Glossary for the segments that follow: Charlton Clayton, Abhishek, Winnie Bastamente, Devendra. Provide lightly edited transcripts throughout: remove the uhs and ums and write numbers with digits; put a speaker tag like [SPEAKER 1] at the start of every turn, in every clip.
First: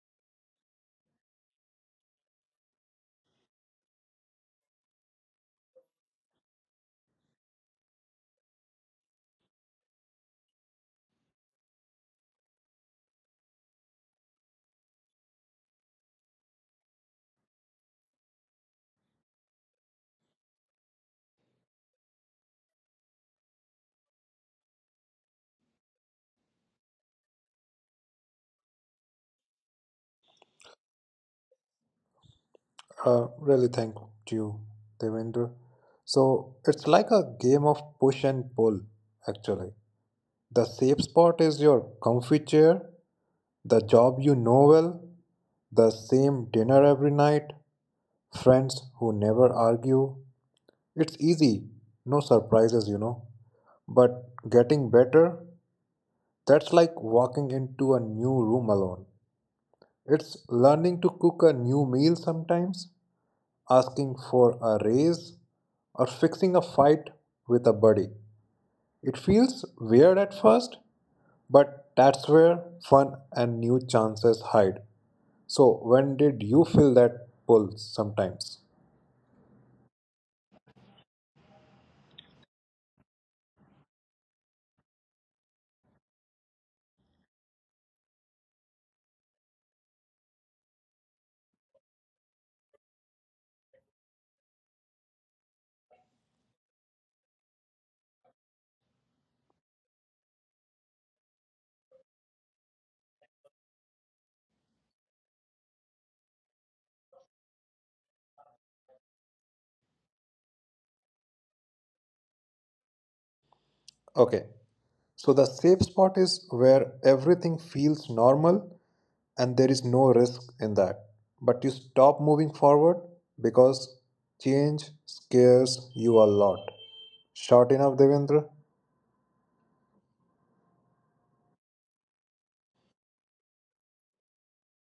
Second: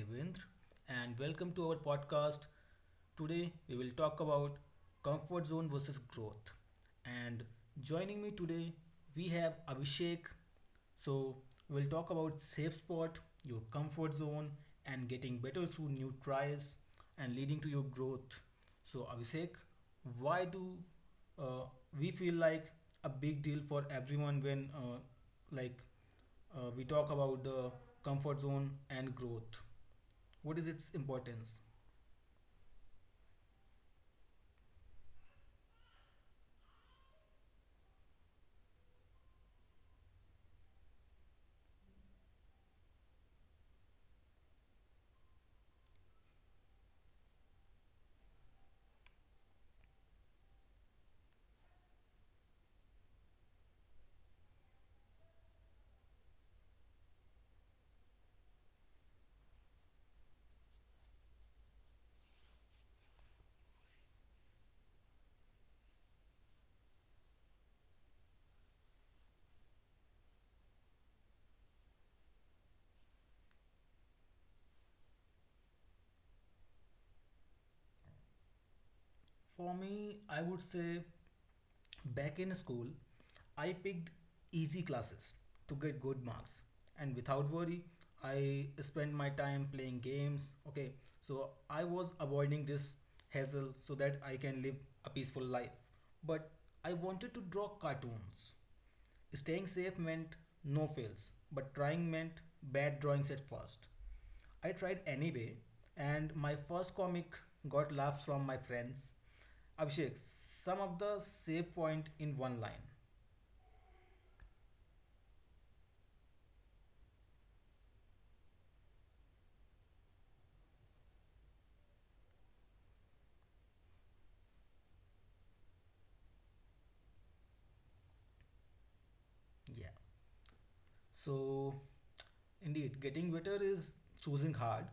[SPEAKER 1] Devendra and welcome to our podcast. Today we will talk about comfort zone versus growth. And joining me today we have Abhishek. So we'll talk about safe spot, your comfort zone and getting better through new tries and leading to your growth. So Abhishek, why do uh, we feel like a big deal for everyone when like we talk about the comfort zone and growth. What is its importance?
[SPEAKER 2] Really, thank you, Devendra. So it's like a game of push and pull, actually. The safe spot is your comfy chair, the job you know well, the same dinner every night, friends who never argue. It's easy, no surprises. But getting better, that's like walking into a new room alone. It's learning to cook a new meal sometimes, asking for a raise, or fixing a fight with a buddy. It feels weird at first, but that's where fun and new chances hide. So, when did you feel that pull sometimes?
[SPEAKER 1] For me, I would say back in school, I picked easy classes to get good marks. And without worry, I spent my time playing games. Okay, so I was avoiding this hassle so that I can live a peaceful life. But I wanted to draw cartoons. Staying safe meant no fails, but trying meant bad drawings at first. I tried anyway, and my first comic got laughs from my friends. Abhishek, sum up the save point in one line.
[SPEAKER 2] Okay, so the safe spot is where everything feels normal and there is no risk in that. But you stop moving forward because change scares you a lot. Short enough, Devendra?
[SPEAKER 1] Yeah. So, indeed, getting better is choosing hard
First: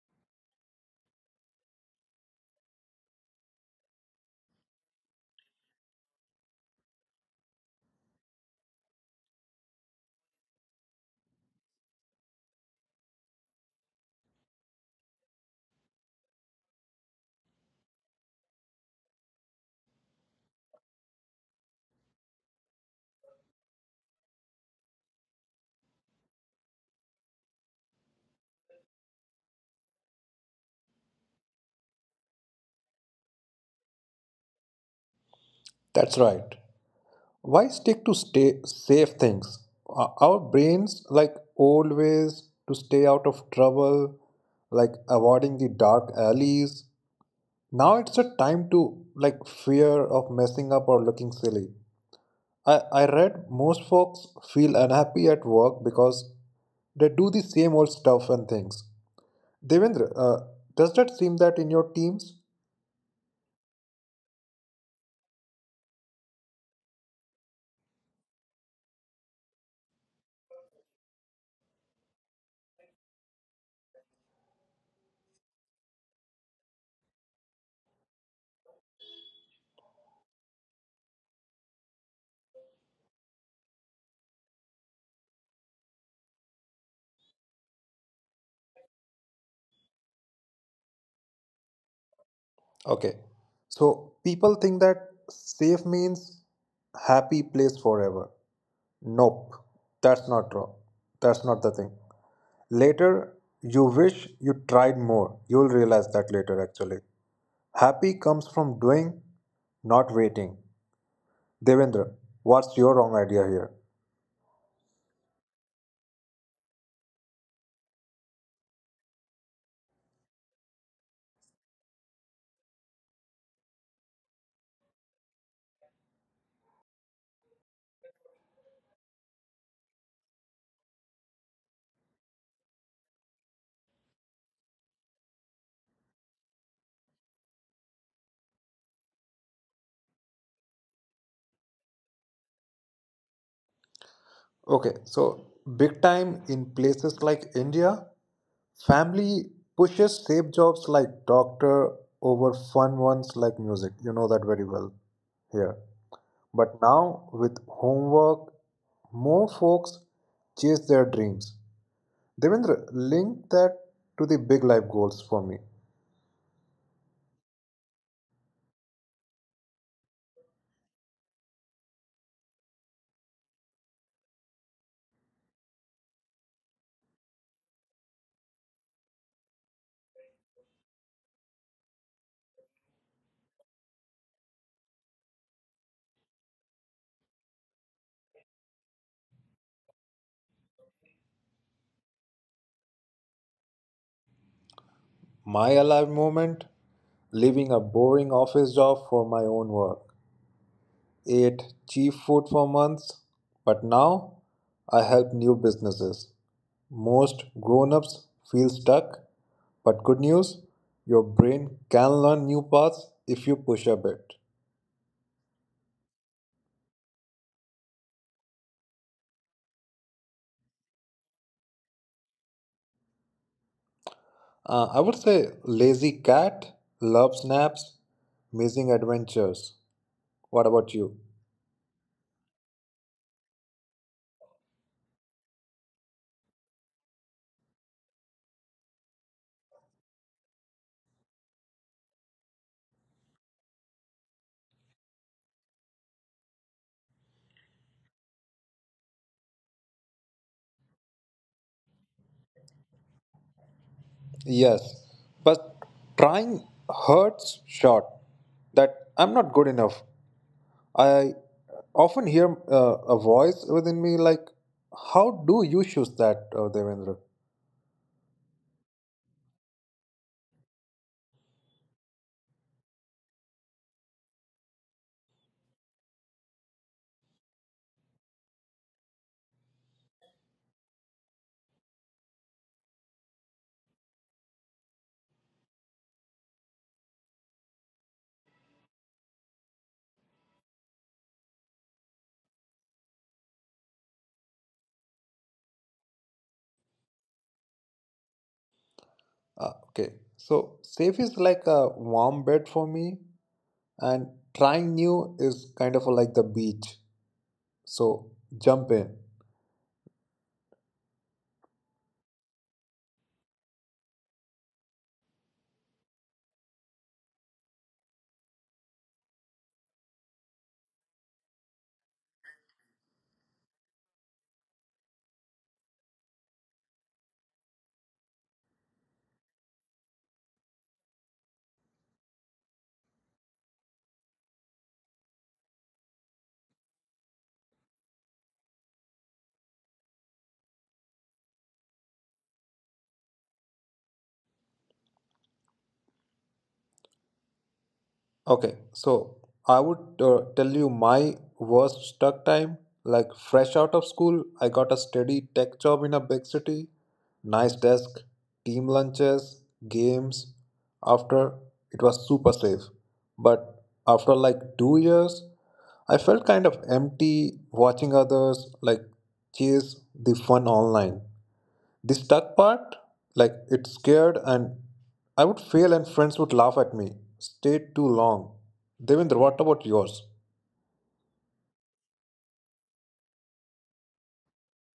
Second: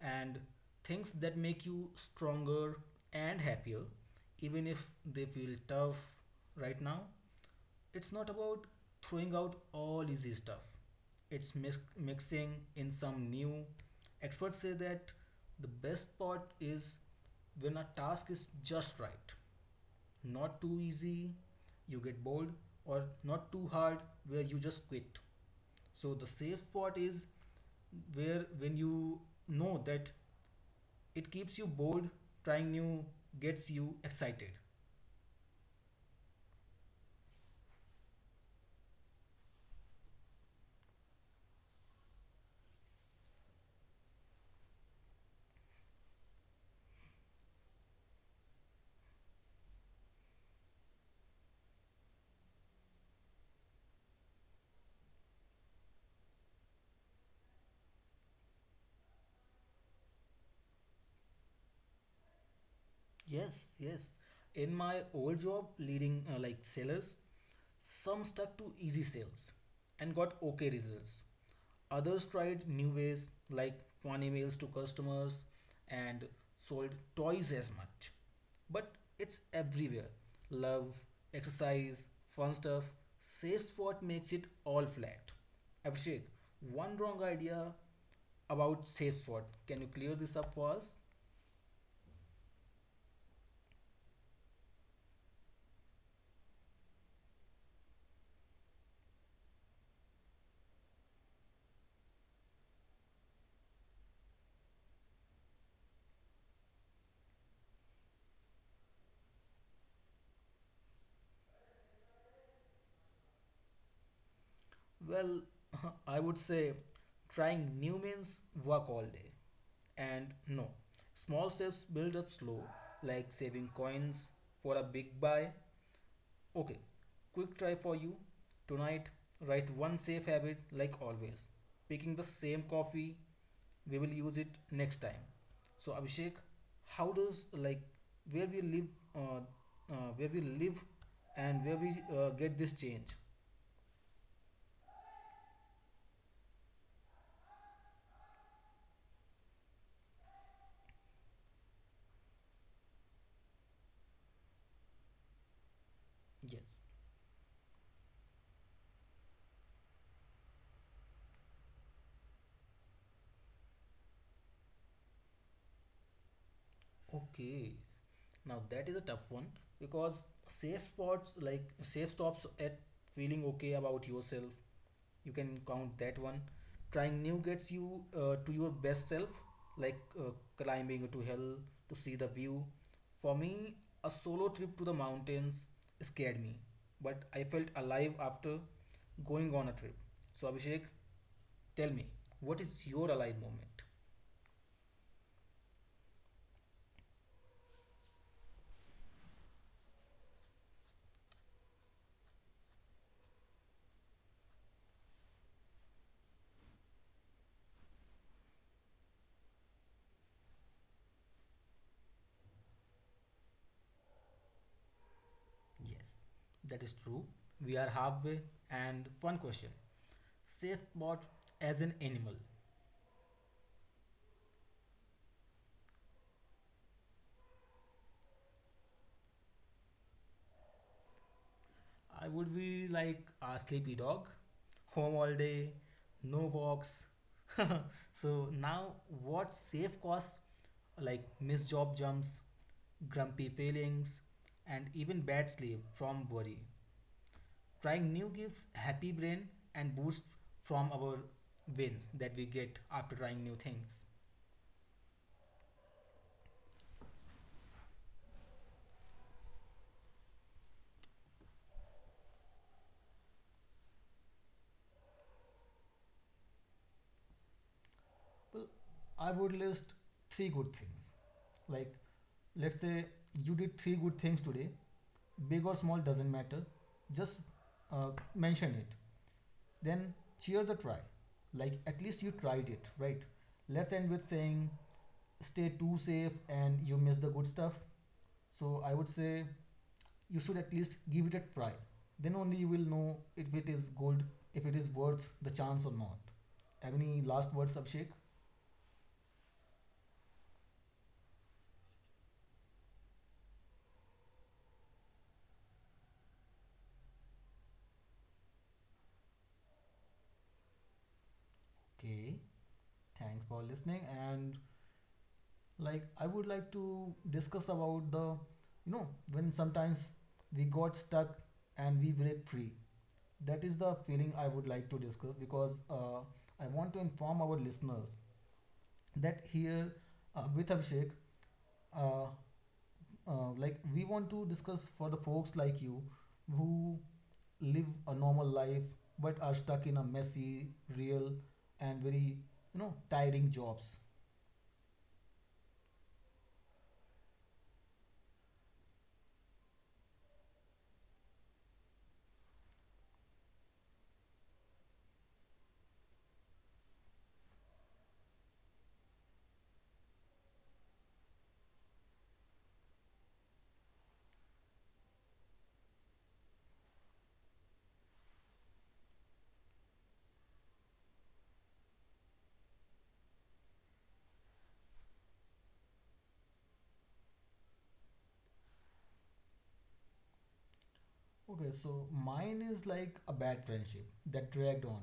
[SPEAKER 1] and things that make you stronger and happier, even if they feel tough right now. It's not about throwing out all easy stuff, it's mixing in some new. Experts say that the best part is when a task is just right, not too easy, you get bored, or not too hard, where you just quit. So the safe spot is where when you know that it keeps you bored, trying new gets you excited.
[SPEAKER 2] That's right. Why stick to stay safe things? Our brains like old ways to stay out of trouble, like avoiding the dark alleys. Now it's a time to like fear of messing up or looking silly. I read most folks feel unhappy at work because they do the same old stuff and things. Devendra, does that seem that in your teams?
[SPEAKER 1] Yes, yes. In my old job leading like sellers, some stuck to easy sales and got okay results. Others tried new ways like fun emails to customers and sold twice as much. But it's everywhere. Love, exercise, fun stuff. Safe spot makes it all flat. Abhishek, one wrong idea about safe spot. Can you clear this up for us?
[SPEAKER 2] Okay, so people think that safe means happy place forever. Nope, that's not true. That's not the thing. Later, you wish you tried more. You'll realize that later, actually. Happy comes from doing, not waiting. Devendra, what's your wrong idea here?
[SPEAKER 1] Well, I would say trying new means work all day. And no, small steps build up slow, like saving coins for a big buy. Okay, quick try for you. Tonight, write one safe habit like always. Picking the same coffee, we will use it next time. So Abhishek, how does like where we live, uh, where we live, and where we get this change?
[SPEAKER 2] Okay, so big time in places like India, family pushes safe jobs like doctor over fun ones like music. You know that very well here.
[SPEAKER 1] Yes.
[SPEAKER 2] But now, with homework, more folks chase their dreams. Devendra, link that to the big life goals for me.
[SPEAKER 1] Okay, now that is a tough one because safe spots like safe stops at feeling okay about yourself. You can count that one. Trying new gets you to your best self, like climbing to hell to see the view. For me, a solo trip to the mountains scared me, but I felt alive after going on a trip. So, Abhishek, tell me, what is your alive moment?
[SPEAKER 2] My alive moment: leaving a boring office job for my own work, ate cheap food for months, but now I help new businesses. Most grown ups feel stuck, but good news, your brain can learn new paths if you push a bit.
[SPEAKER 1] Yes, that is true. We are halfway. And one question: Safe bot as an animal.
[SPEAKER 2] I would say lazy cat, love snaps, amazing adventures. What about you?
[SPEAKER 1] I would be like a sleepy dog, home all day, no walks. So now, what safe costs like missed job jumps, grumpy feelings, and even bad sleep from worry? Trying new gives happy brain and boost from our wins that we get after trying new things.
[SPEAKER 2] Yes, but trying hurts short that I'm not good enough. I often hear a voice within me like, how do you choose that, Devendra?
[SPEAKER 1] Well, I would list three good things. Like, let's say you did three good things today, big or small doesn't matter, just uh, mention it. Then cheer the try. Like, at least you tried it, right? Let's end with saying, stay too safe and you miss the good stuff. So, I would say you should at least give it a try. Then only you will know if it is good, if it is worth the chance or not. Have any last words, Abhishek?
[SPEAKER 2] Okay, so safe is like a warm bed for me, and trying new is kind of like the beach. So jump in.
[SPEAKER 1] Okay, thanks for listening. And like, I would like to discuss about the when sometimes we got stuck and we break free. That is the feeling I would like to discuss because I want to inform our listeners that here with Abhishek, uh, we want to discuss for the folks like you who live a normal life but are stuck in a messy, real, and very, tiring jobs.
[SPEAKER 2] Okay, so I would tell you my worst stuck time. Like fresh out of school, I got a steady tech job in a big city. Nice desk, team lunches, games. After it was super safe. But after like 2 years, I felt kind of empty watching others like chase the fun online. The stuck part, like it's scared and I would fail and friends would laugh at me. Stayed too long. Devendra, what about yours?
[SPEAKER 1] Okay, so mine is like a bad friendship that dragged on.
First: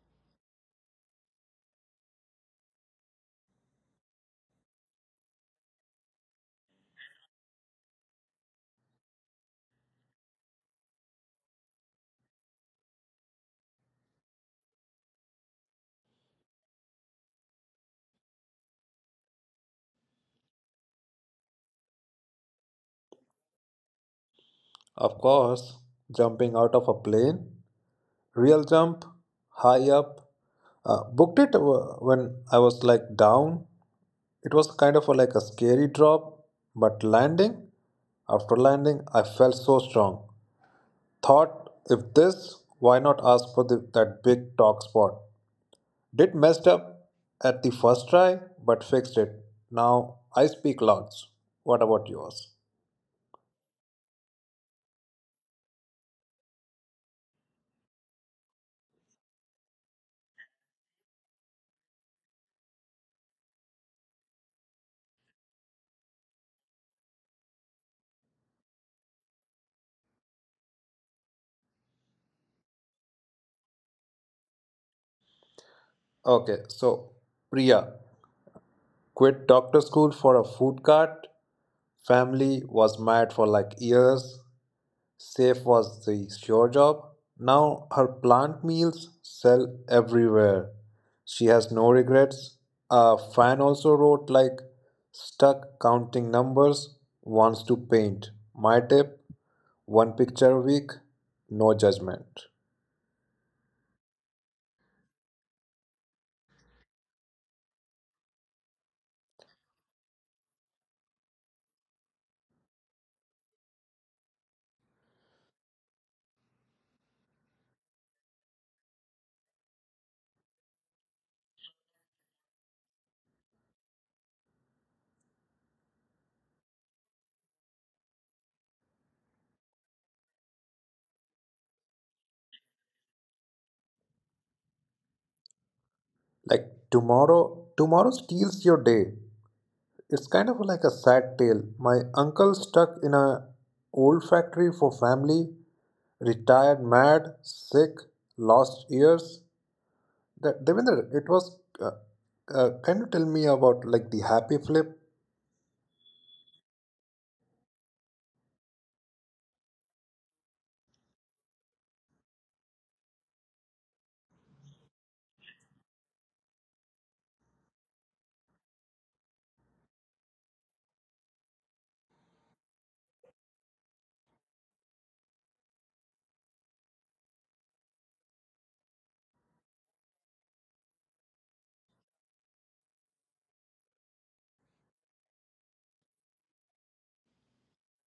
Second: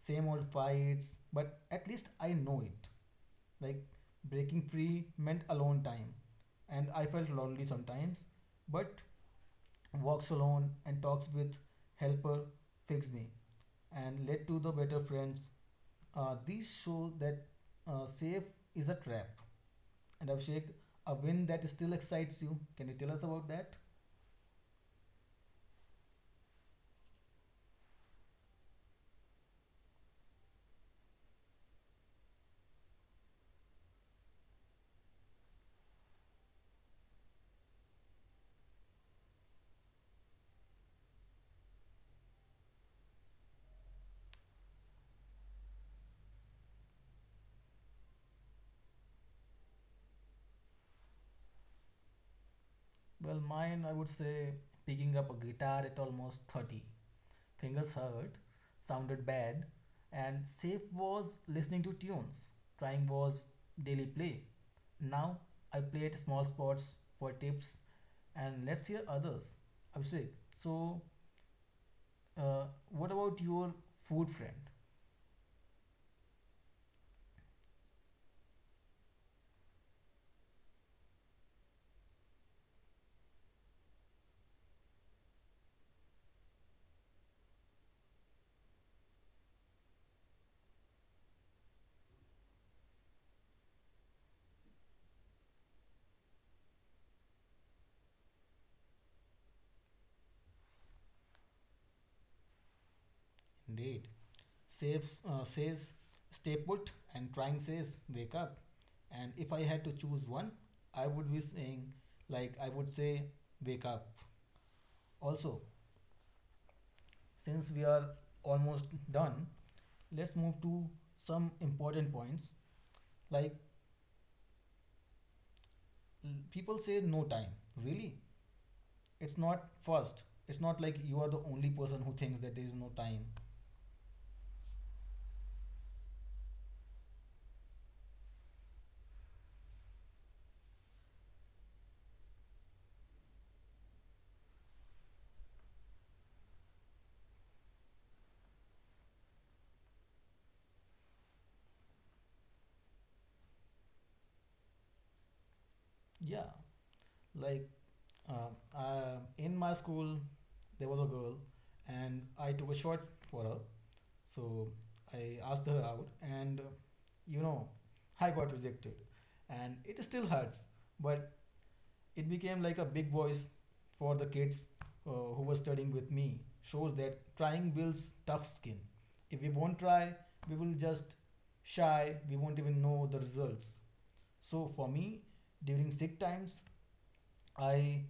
[SPEAKER 1] Same old fights, but at least I know it. Like breaking free meant alone time, and I felt lonely sometimes, but walks alone and talks with helper fixed me and led to the better friends. These show that safe is a trap. And Abhishek, a win that still excites you. Can you tell us about that?
[SPEAKER 2] Of course, jumping out of a plane, real jump, high up. Booked it when I was like down. It was kind of a, like a scary drop, but after landing, I felt so strong. Thought, if this, why not ask for the, that big talk spot? Did messed up at the first try, but fixed it. Now I speak lots. What about yours?
[SPEAKER 1] Well, mine, I would say picking up a guitar at almost 30. Fingers hurt, sounded bad, and Safe was listening to tunes. Trying was daily play. Now I play at small spots for tips and let's hear others. Abhishek, so what about your food friend?
[SPEAKER 2] Okay, so Priya quit doctor school for a food cart. Family was mad for like years. Safe was the sure job. Now her plant meals sell everywhere. She has no regrets. A fan also wrote like stuck counting numbers, wants to paint. My tip, one picture a week, no judgment.
[SPEAKER 1] Indeed. Saves, says stay put and trying says wake up. And if I had to choose one, I would be saying, like, I would say wake up. Also, since we are almost done, let's move to some important points. Like people say no time. Really? It's not first. It's not like you are the only person who thinks that there is no time.
[SPEAKER 2] Like tomorrow, steals your day. It's kind of like a sad tale. My uncle stuck in a old factory for family, retired mad, sick, lost years. That Devendra, it was. Can you tell me about like the happy flip?
[SPEAKER 1] Yeah. Like uh, in my school, there was a girl, and I took a shot for her. So I asked her out, and you know, I got rejected, and it still hurts. But it became like a big voice for the kids who were studying with me, shows that trying builds tough skin. If we won't try, we will just shy. We won't even know the results. So for me, during sick times, I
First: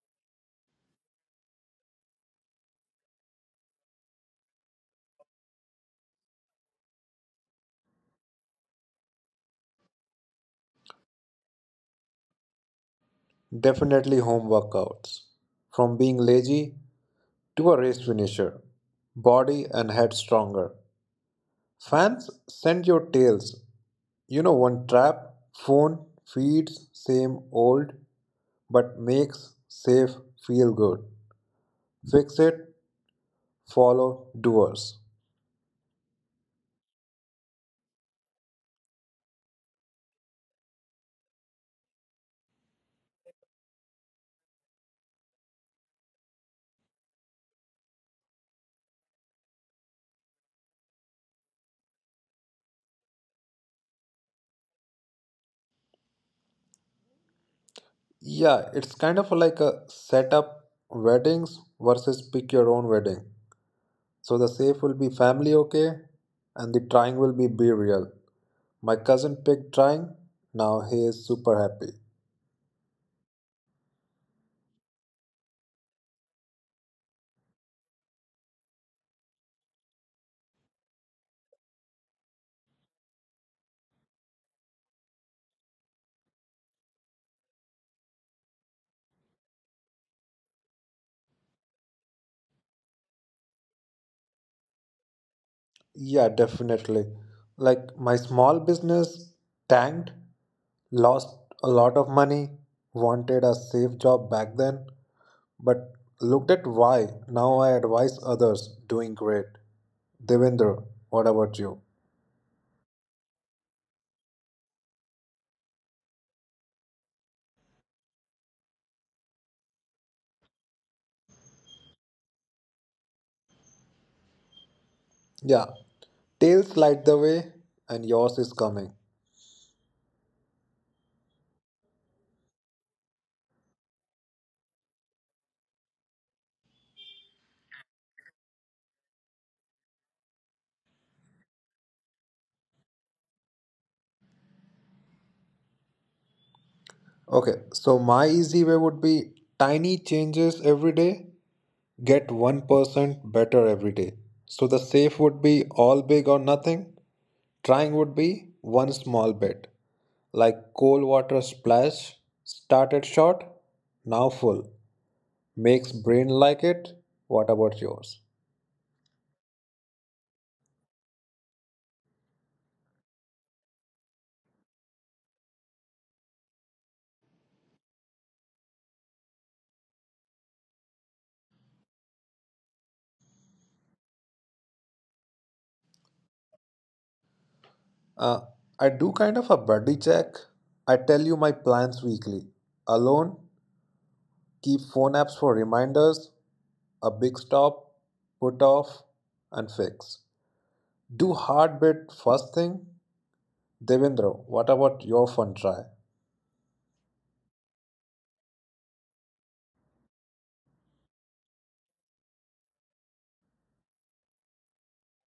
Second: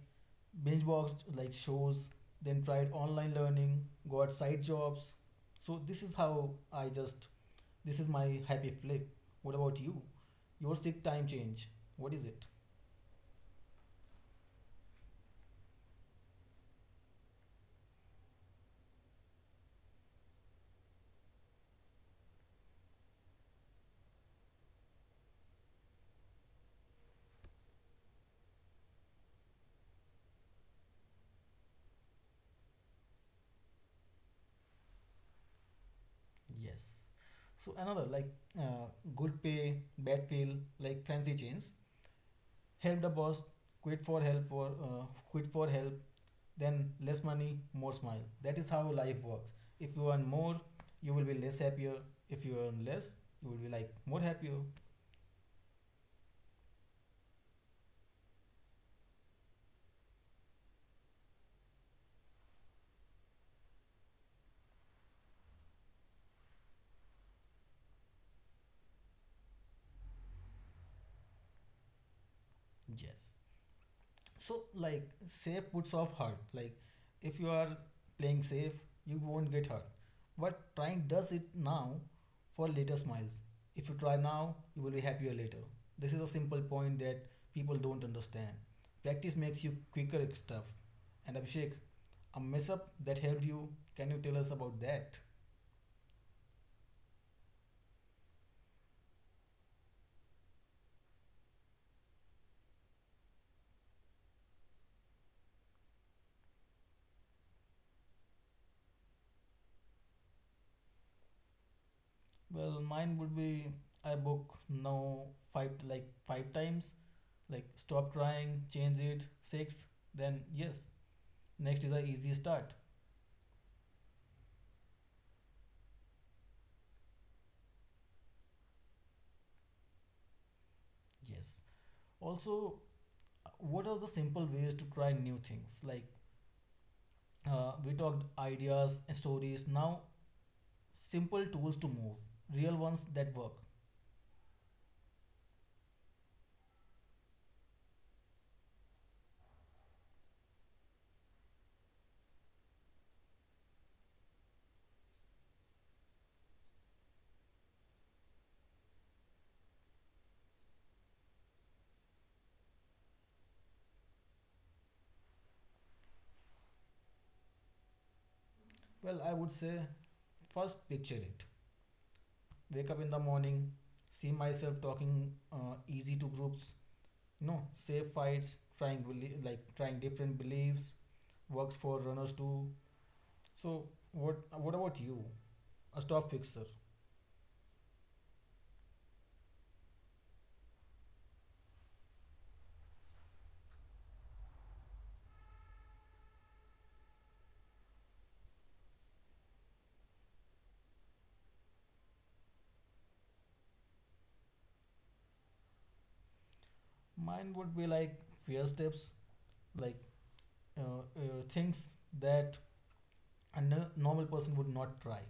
[SPEAKER 1] binge watched like shows, then tried online learning, got side jobs. So this is how I just, this is my happy flip. What about you? Your sick time change, what is it?
[SPEAKER 2] Definitely home workouts. From being lazy to a race finisher, body and head stronger. Fans send your tales. You know, one trap, phone feeds same old, but makes safe feel good. Fix it, follow doers.
[SPEAKER 1] Yes. So another like uh, good pay, bad feel, like fancy chains. Help the boss, quit for help for uh, quit for help. Then less money, more smile. That is how life works. If you earn more, you will be less happier. If you earn less, you will be like more happier.
[SPEAKER 2] Yeah, it's kind of like a setup weddings versus pick your own wedding. So the safe will be family okay and the trying will be real. My cousin picked trying, now he is super happy.
[SPEAKER 1] Yes. So like safe puts off hurt. Like if you are playing safe, you won't get hurt. But trying does it now for later smiles. If you try now, you will be happier later. This is a simple point that people don't understand. Practice makes you quicker at stuff. And Abhishek, a mess up that helped you, can you tell us about that?
[SPEAKER 2] Yeah, definitely. Like my small business tanked, lost a lot of money, wanted a safe job back then, but looked at why. Now I advise others doing great. Devendra, what about you?
[SPEAKER 1] Well, mine would be I book now five times, like stop trying, change it, six, then yes, next is the easy start.
[SPEAKER 2] Yeah, tails light the way and yours is coming.
[SPEAKER 1] Yes. Also, what are the simple ways to try new things? Like we talked ideas and stories. Now, simple tools to move, real ones that work.
[SPEAKER 2] Okay, so my easy way would be tiny changes every day, get 1% better every day. So the safe would be all big or nothing, trying would be one small bit. Like cold water splash, started short, now full. Makes brain like it. What about yours?
[SPEAKER 1] Well, I would say first picture it. Wake up in the morning, see myself talking easy to groups. No, save fights, trying like trying different beliefs works for runners too. So what about you? A stop fixer.
[SPEAKER 2] Uh, I do kind of a buddy check. I tell you my plans weekly. Alone, keep phone apps for reminders, a big stop, put off, and fix. Do hard bit first thing. Devendra, what about your fun try?
[SPEAKER 1] Mine would be like fear steps, like things that a normal person would not try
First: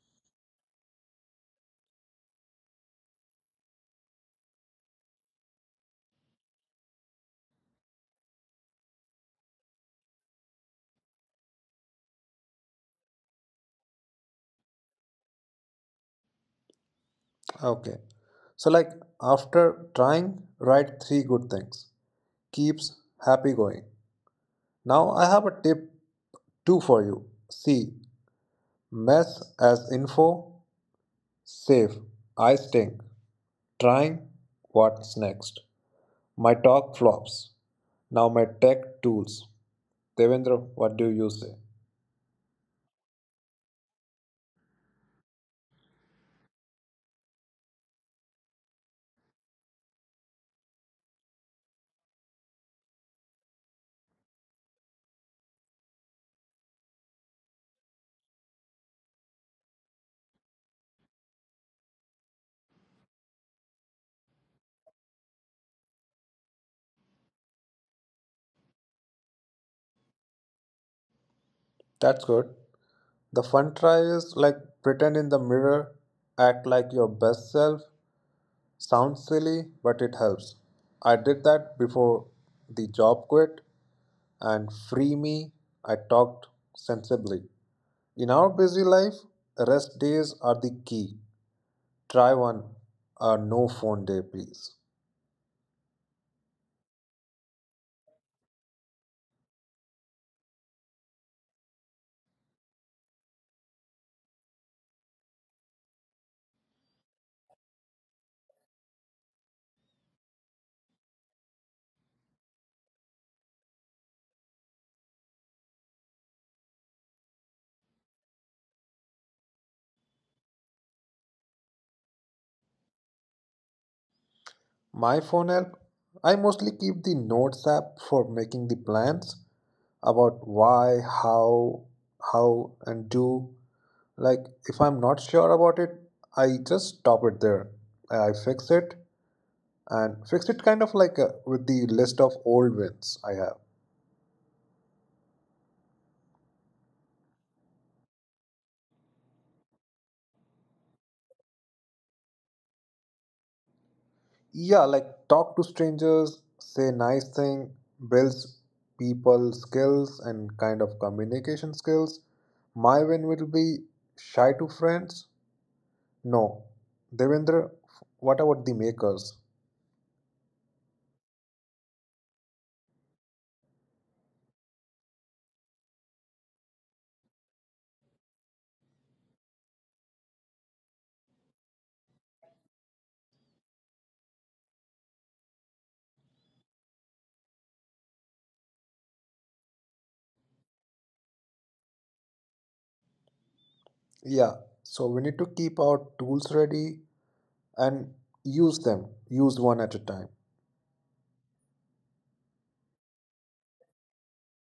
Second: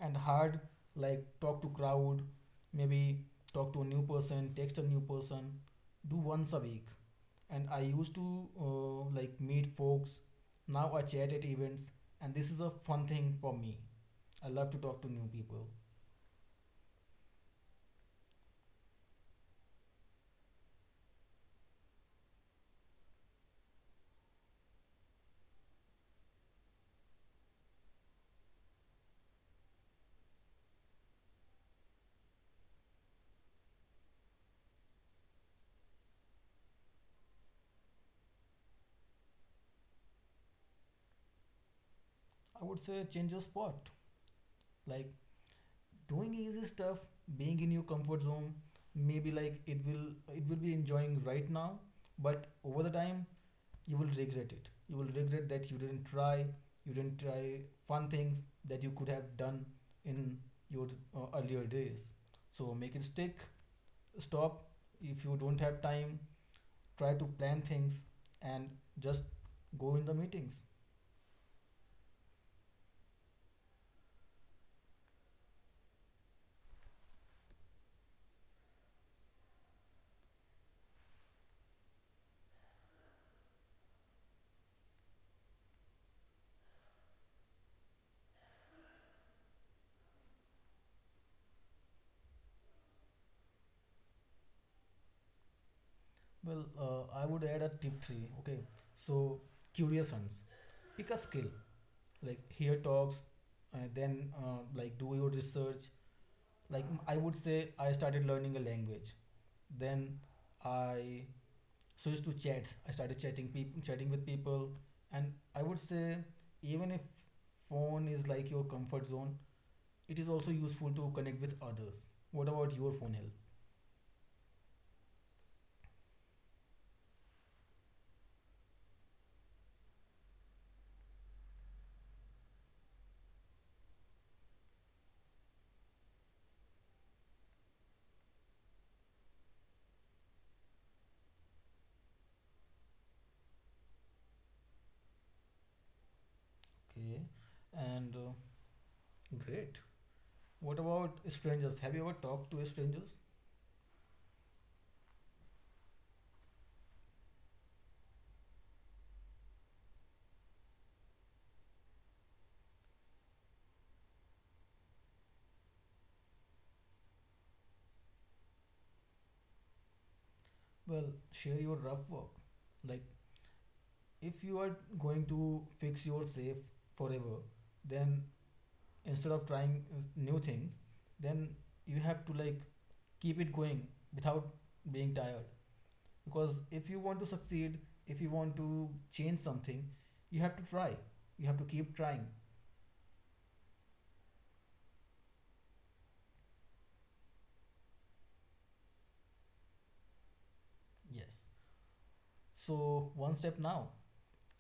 [SPEAKER 1] and hard, like talk to crowd, maybe talk to a new person, text a new person, do once a week. And I used to like meet folks, now I chat at events. And this is a fun thing for me. I love to talk to new people.
[SPEAKER 2] Okay. So, like, after trying, write three good things. Keeps happy going. Now, I have a tip two for you. See mess as info. Save. I stink. Trying. What's next? My talk flops. Now, my tech tools. Devendra, what do you say?
[SPEAKER 1] I would say change your spot, like doing easy stuff, being in your comfort zone. Maybe like it will be enjoying right now, but over the time you will regret it. You will regret that you didn't try. You didn't try fun things that you could have done in your earlier days. So make it stick. Stop. If you don't have time, try to plan things and just go in the meetings.
[SPEAKER 2] That's good. The fun try is like pretend in the mirror, act like your best self. Sounds silly, but it helps. I did that before the job quit and free me, I talked sensibly. In our busy life, rest days are the key. Try one, a no phone day, please.
[SPEAKER 1] Well I would add a tip 3. Okay, so curious ones, pick a skill, like hear talks, then like do your research. Like I would say I started learning a language, then I, I used to chat. I started chatting people chatting with people. And I would say even if phone is like your comfort zone, it is also useful to connect with others. What about your phone hill?
[SPEAKER 2] My phone app, I mostly keep the notes app for making the plans about why, how, and do. Like, if I'm not sure about it, I just stop it there. I fix it kind of like with the list of old wins I have.
[SPEAKER 1] Okay, and great. What about strangers? Have you ever talked to strangers?
[SPEAKER 2] Yeah, like talk to strangers, say nice thing, builds people skills and kind of communication skills. My win will be shy to friends, no. Devendra, what about the makers?
[SPEAKER 1] Well, share your rough work. Like if you are going to fix your safe forever, then instead of trying new things, then you have to like keep it going without being tired. Because if you want to succeed, if you want to change something, you have to try. You have to keep trying.
[SPEAKER 2] Yeah, so we need to keep our tools ready and use one at a time.
[SPEAKER 1] Yes. So one step now.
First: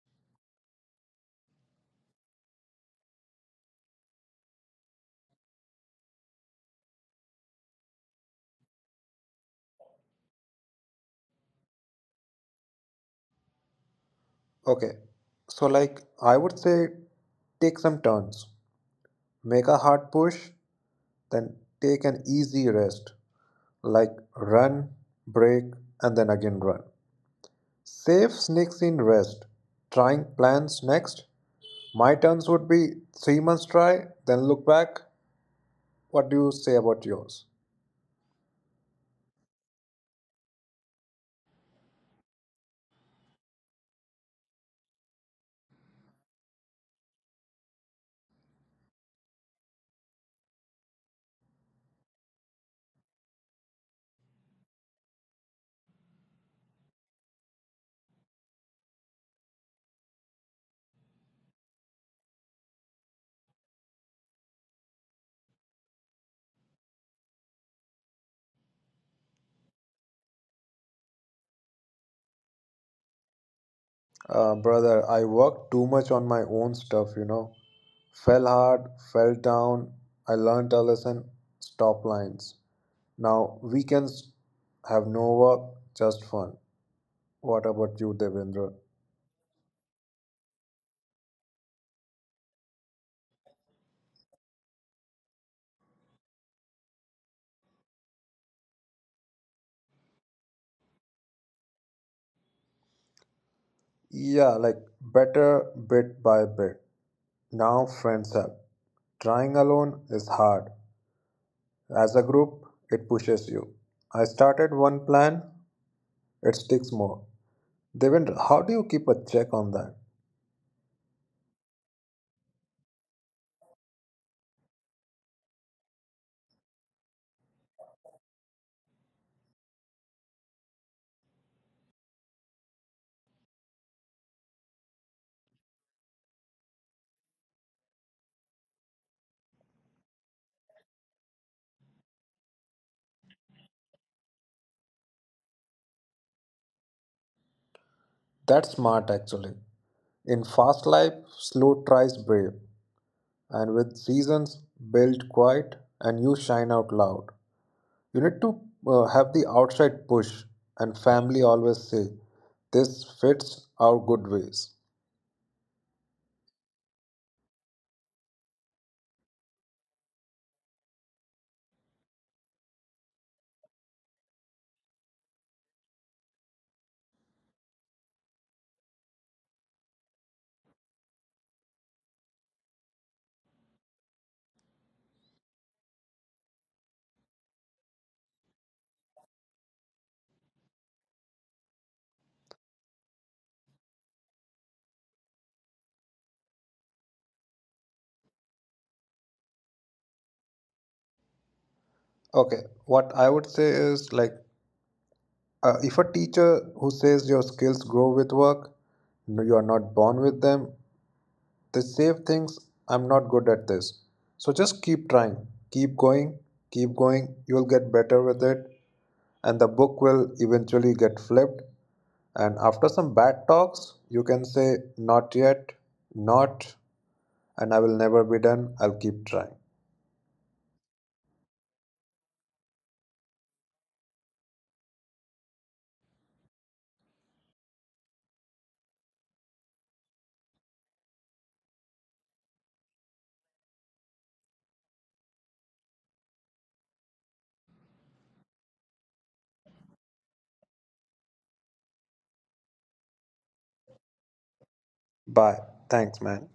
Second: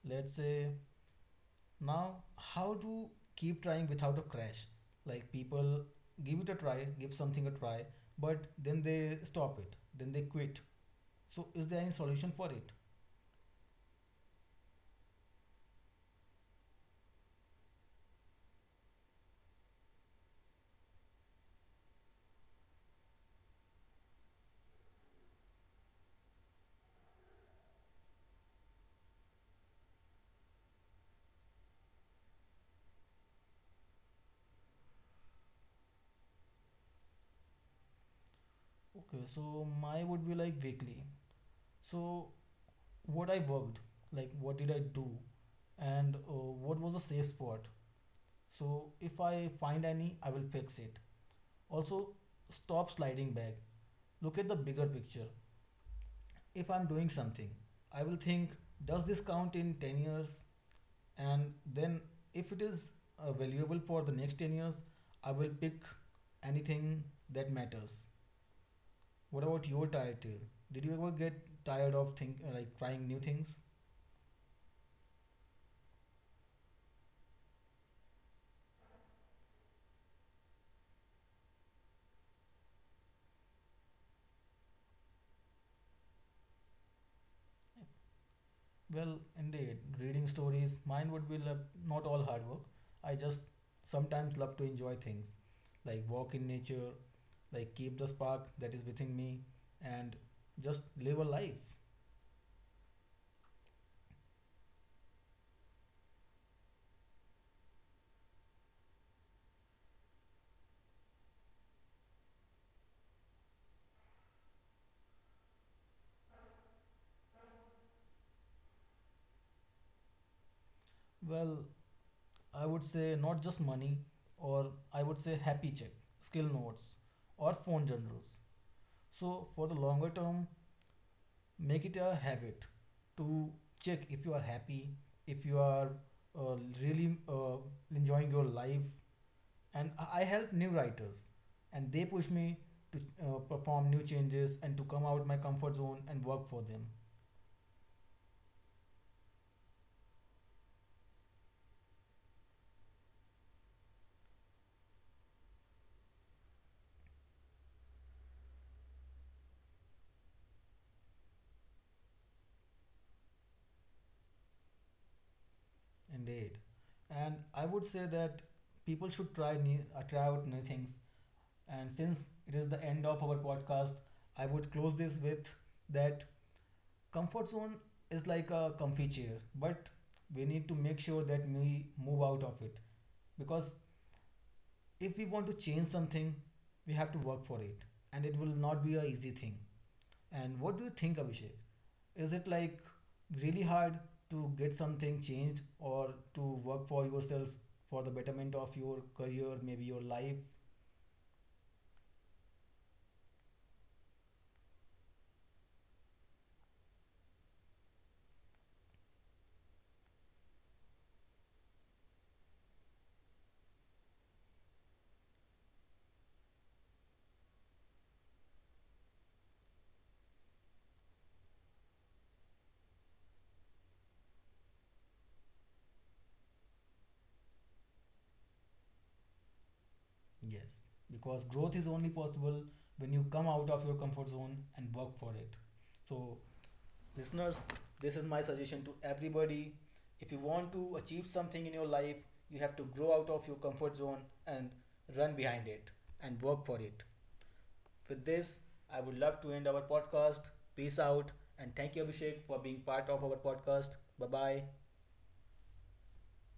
[SPEAKER 1] Let's say now, how to keep trying without a crash? Like people give it a try, give something a try, but then they stop it, then they quit. So is there any solution for it?
[SPEAKER 2] Okay, so like I would say take some turns. Make a hard push, then take an easy rest, like run, break, and then again run. Save sneaks in rest. Trying plans next. My turns would be 3 months try, then look back. What do you say about yours?
[SPEAKER 1] Okay, so my would be like vaguely. So what I worked, like what did I do, and what was a safe spot? So if I find any, I will fix it. Also, stop sliding back. Look at the bigger picture. If I'm doing something, I will think, does this count in 10 years? And then if it is valuable for the next 10 years, I will pick anything that matters. What about your tired? Did you ever get tired of think like trying new things?
[SPEAKER 2] Brother, I worked too much on my own stuff, you know. Fell hard, fell down. I learned a lesson. Stop lines. Now, weekends have no work, just fun. What about you, Devendra?
[SPEAKER 1] Well, indeed, reading stories, mine would be like not all hard work. I just sometimes love to enjoy things, like walk in nature, like keep the spark that is within me, and just live a life.
[SPEAKER 2] Yeah, like better bit by bit. Now, friends help. Trying alone is hard. As a group, it pushes you. I started one plan, it sticks more. Devendra, how do you keep a check on that?
[SPEAKER 1] Well, I would say not just money, or I would say happy check, skill notes, or phone generals. So, for the longer term, make it a habit to check if you are happy, if you are uh, really enjoying your life. And I help new writers, and they push me to perform new changes and to come out my comfort zone and work for them.
[SPEAKER 2] That's smart actually. In fast life, slow tries brave, and with seasons build quiet, and you shine out loud. You need to have the outside push, and family always say, this fits our good ways.
[SPEAKER 1] Indeed, and I would say that people should try try out new things. And since it is the end of our podcast, I would close this with that comfort zone is like a comfy chair, but we need to make sure that we move out of it, because if we want to change something, we have to work for it, and it will not be a easy thing. And what do you think, Abhishek? Is it like really hard to get something changed or to work for yourself for the betterment of your career, maybe your life?
[SPEAKER 2] Okay, what I would say is like, if a teacher who says your skills grow with work, no, you are not born with them, the save thinks I'm not good at this. So just keep trying, keep going, keep going. You'll get better with it, and the book will eventually get flipped. And after some bad talks, you can say, not yet, not, and I will never be done. I'll keep trying.
[SPEAKER 1] Yes, because growth is only possible when you come out of your comfort zone and work for it. So, listeners, this is my suggestion to everybody. If you want to achieve something in your life, you have to grow out of your comfort zone and run behind it and work for it. With this, I would love to end our podcast. Peace out. And thank you, Abhishek, for being part of our podcast. Bye bye.
[SPEAKER 2] Bye. Thanks, man.